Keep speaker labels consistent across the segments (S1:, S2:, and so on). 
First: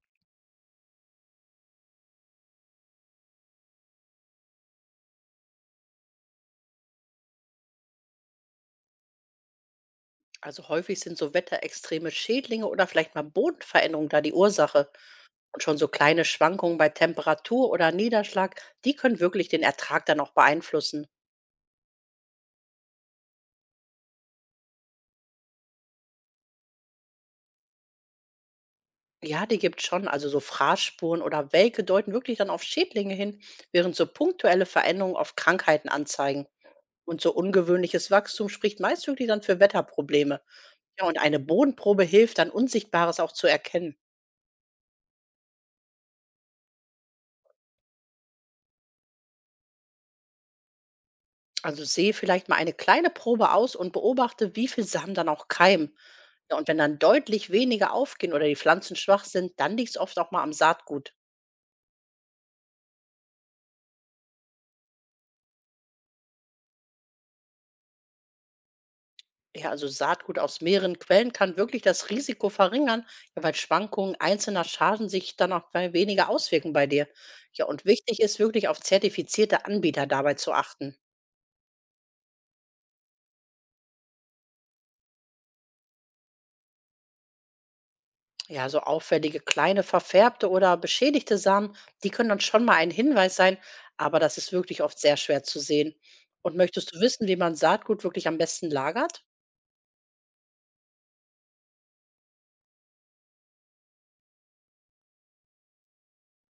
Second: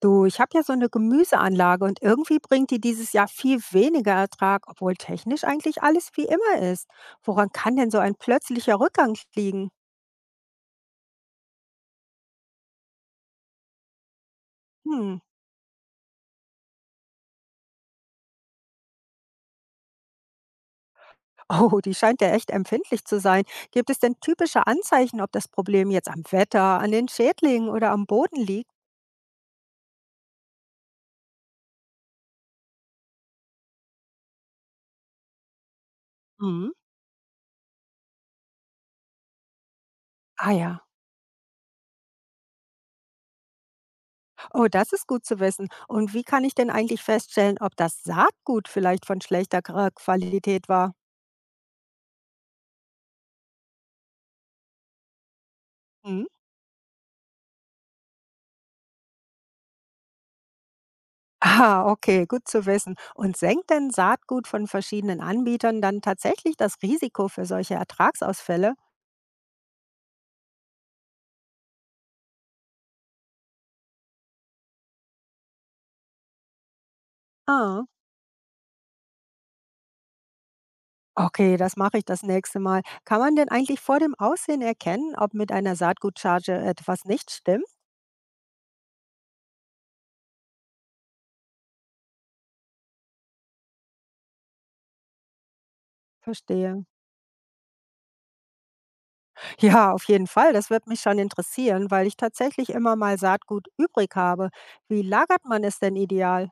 S1: Du, ich habe ja so eine Gemüseanlage und irgendwie bringt die dieses Jahr viel weniger Ertrag, obwohl technisch eigentlich alles wie immer ist. Woran kann denn so ein plötzlicher Rückgang liegen?
S2: Also häufig sind so wetterextreme Schädlinge oder vielleicht mal Bodenveränderungen da die Ursache.
S1: Hm.
S2: Und schon so kleine Schwankungen bei Temperatur oder Niederschlag, die können wirklich den Ertrag dann auch beeinflussen.
S1: Oh, die scheint ja echt empfindlich zu sein. Gibt es denn typische Anzeichen, ob das Problem jetzt am Wetter, an den Schädlingen oder am Boden liegt?
S2: Ja, die gibt schon, also so Fraßspuren oder Welke deuten wirklich dann auf Schädlinge hin, während so punktuelle Veränderungen auf Krankheiten anzeigen.
S1: Mhm.
S2: Und so ungewöhnliches Wachstum spricht meist wirklich dann für Wetterprobleme.
S1: Ah ja,
S2: Ja, und eine Bodenprobe hilft dann, Unsichtbares auch zu erkennen.
S1: oh, das ist gut zu wissen. Und wie kann ich denn eigentlich feststellen, ob das Saatgut vielleicht von schlechter Qualität war?
S2: Also sehe vielleicht mal eine kleine Probe aus und beobachte, wie viel Samen dann auch keimen.
S1: Hm?
S2: Ja, und wenn dann deutlich weniger aufgehen oder die Pflanzen schwach sind, dann liegt es oft auch mal am Saatgut.
S1: Ah, okay, gut zu wissen. Und senkt denn Saatgut von verschiedenen Anbietern dann tatsächlich das Risiko für solche Ertragsausfälle?
S2: Ja, also Saatgut aus mehreren Quellen kann wirklich das Risiko verringern, ja, weil Schwankungen einzelner Chargen sich dann auch bei weniger auswirken bei dir. Ja, und
S1: Ah,
S2: wichtig ist wirklich auf zertifizierte Anbieter dabei zu achten.
S1: okay, das mache ich das nächste Mal. Kann man denn eigentlich vor dem Aussehen erkennen, ob mit einer Saatgutcharge etwas nicht stimmt?
S2: Ja, so auffällige kleine verfärbte oder beschädigte Samen, die können dann schon mal ein Hinweis sein, aber das ist wirklich oft sehr schwer zu sehen. Und
S1: Verstehe.
S2: möchtest du wissen, wie man Saatgut wirklich am besten lagert?
S1: Ja, auf jeden Fall. Das wird mich schon interessieren, weil ich tatsächlich immer mal Saatgut übrig habe. Wie lagert man es denn ideal?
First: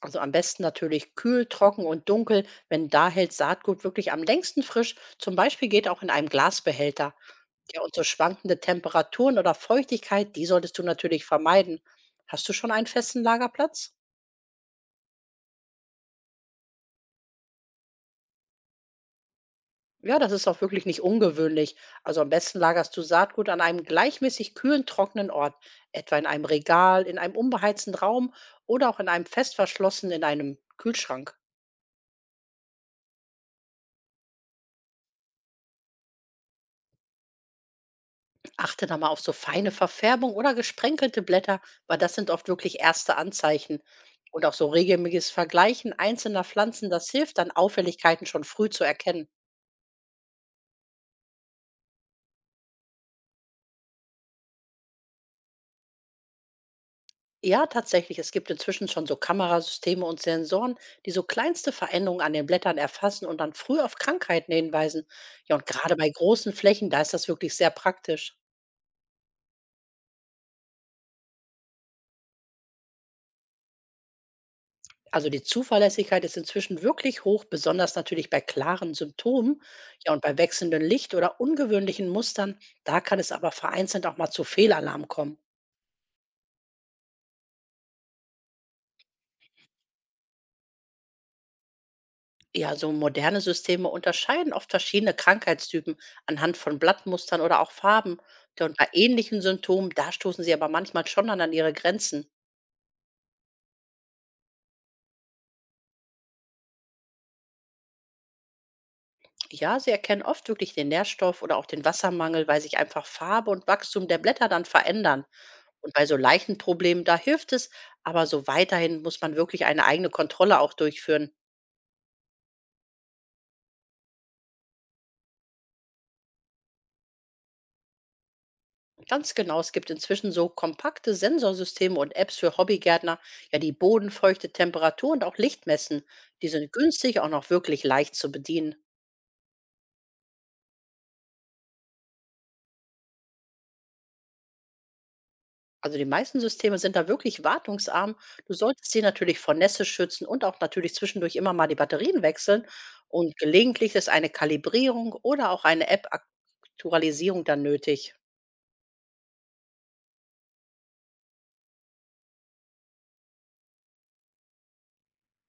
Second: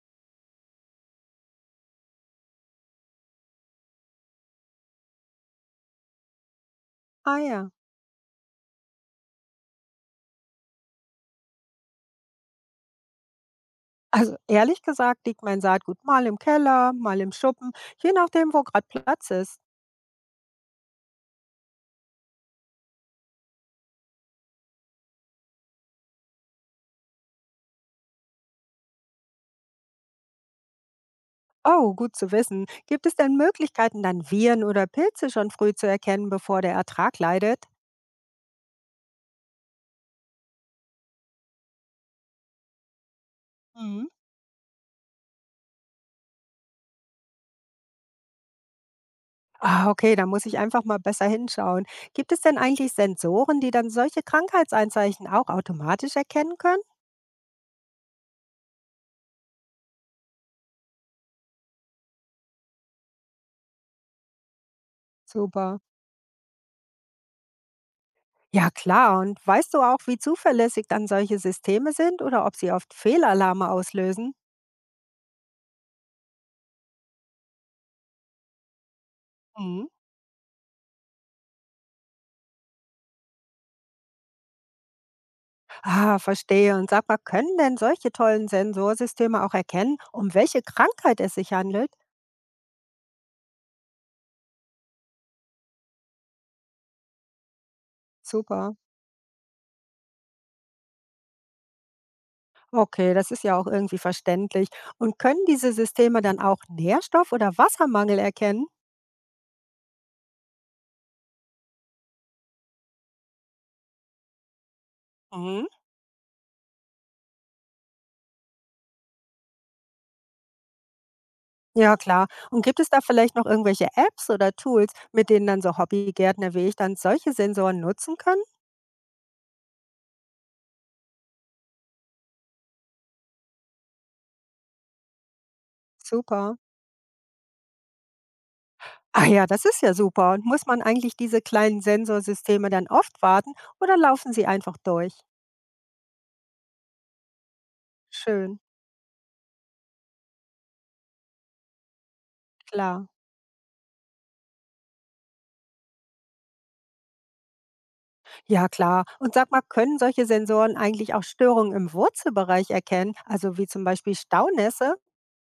S2: Also am besten natürlich kühl, trocken und dunkel, wenn da hält Saatgut wirklich am längsten frisch. Zum Beispiel geht auch in einem Glasbehälter.
S1: Ah ja.
S2: Ja, und so schwankende Temperaturen oder Feuchtigkeit, die solltest du natürlich vermeiden. Hast du schon einen festen Lagerplatz?
S1: Also ehrlich gesagt liegt mein Saatgut mal im Keller, mal im Schuppen, je nachdem, wo gerade Platz ist.
S2: Ja, das ist auch wirklich nicht ungewöhnlich. Also am besten lagerst du Saatgut an einem gleichmäßig kühlen, trockenen Ort, etwa in einem Regal, in einem unbeheizten Raum oder auch in einem fest verschlossenen in einem Kühlschrank.
S1: Oh, gut zu wissen. Gibt es denn Möglichkeiten, dann Viren oder Pilze schon früh zu erkennen, bevor der Ertrag leidet?
S2: Achte da mal auf so feine Verfärbung oder gesprenkelte Blätter, weil das sind oft wirklich erste Anzeichen.
S1: Mhm.
S2: Und auch so regelmäßiges Vergleichen einzelner Pflanzen, das hilft dann Auffälligkeiten schon früh zu erkennen.
S1: Ah, okay, da muss ich einfach mal besser hinschauen. Gibt es denn eigentlich Sensoren, die dann solche Krankheitseinzeichen auch automatisch erkennen können?
S2: Ja, tatsächlich. Es gibt inzwischen schon so Kamerasysteme und Sensoren, die so kleinste Veränderungen an den Blättern erfassen und dann früh auf Krankheiten hinweisen. Ja, und
S1: Super.
S2: gerade bei großen Flächen, da ist das wirklich sehr praktisch.
S1: Ja, klar. Und weißt du auch, wie zuverlässig dann solche Systeme sind oder ob sie oft Fehlalarme auslösen?
S2: Also die Zuverlässigkeit ist inzwischen wirklich hoch, besonders natürlich bei klaren Symptomen.
S1: Mhm.
S2: Ja, und bei wechselndem Licht oder ungewöhnlichen Mustern, da kann es aber vereinzelt auch mal zu Fehlalarm kommen.
S1: Ah, verstehe. Und sag mal, können denn solche tollen Sensorsysteme auch erkennen, um welche Krankheit es sich handelt?
S2: Ja, so moderne Systeme unterscheiden oft verschiedene Krankheitstypen anhand von Blattmustern oder auch Farben. Ja,
S1: Super.
S2: und bei ähnlichen Symptomen, da stoßen sie aber manchmal schon dann an ihre Grenzen.
S1: Okay, das ist ja auch irgendwie verständlich. Und können diese Systeme dann auch Nährstoff- oder Wassermangel erkennen?
S2: Ja, sie erkennen oft wirklich den Nährstoff oder auch den Wassermangel, weil sich einfach Farbe und Wachstum der Blätter dann verändern.
S1: Mhm.
S2: Und bei so leichten Problemen, da hilft es, aber so weiterhin muss man wirklich eine eigene Kontrolle auch durchführen.
S1: Ja, klar. Und gibt es da vielleicht noch irgendwelche Apps oder Tools, mit denen dann so Hobbygärtner wie ich dann solche Sensoren nutzen können?
S2: Ganz genau, es gibt inzwischen so kompakte Sensorsysteme und Apps für Hobbygärtner, ja, die Bodenfeuchte, Temperatur und auch Licht messen. Die
S1: Super.
S2: sind günstig, auch noch wirklich leicht zu bedienen.
S1: Ah ja, das ist ja super. Und muss man eigentlich diese kleinen Sensorsysteme dann oft warten oder laufen sie einfach durch?
S2: Also die meisten Systeme sind da wirklich wartungsarm. Du
S1: Schön,
S2: solltest sie natürlich vor Nässe schützen und auch natürlich zwischendurch immer mal die Batterien wechseln.
S1: klar.
S2: Und gelegentlich ist eine Kalibrierung oder auch eine App-Aktualisierung dann nötig.
S1: Ja, klar. Und sag mal, können solche Sensoren eigentlich auch Störungen im Wurzelbereich erkennen? Also wie zum Beispiel Staunässe?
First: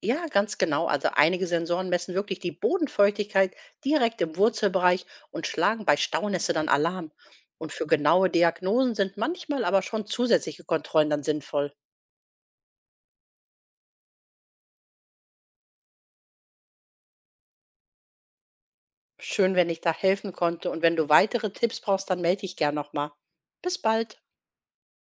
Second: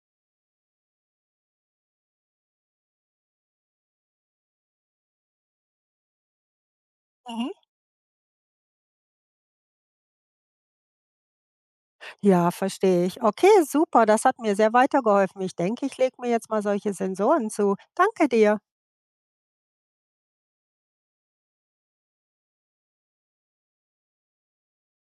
S2: Ja, ganz genau. Also einige Sensoren messen wirklich die Bodenfeuchtigkeit direkt im Wurzelbereich und schlagen bei Staunässe dann Alarm.
S1: Mhm.
S2: Und für genaue Diagnosen sind manchmal aber schon zusätzliche Kontrollen dann sinnvoll.
S1: Ja, verstehe ich. Okay, super, das hat mir sehr weitergeholfen. Ich denke, ich lege mir jetzt mal solche Sensoren zu. Danke dir.
S2: Schön, wenn ich da helfen konnte. Und wenn du weitere Tipps brauchst, dann melde dich gern nochmal. Bis bald.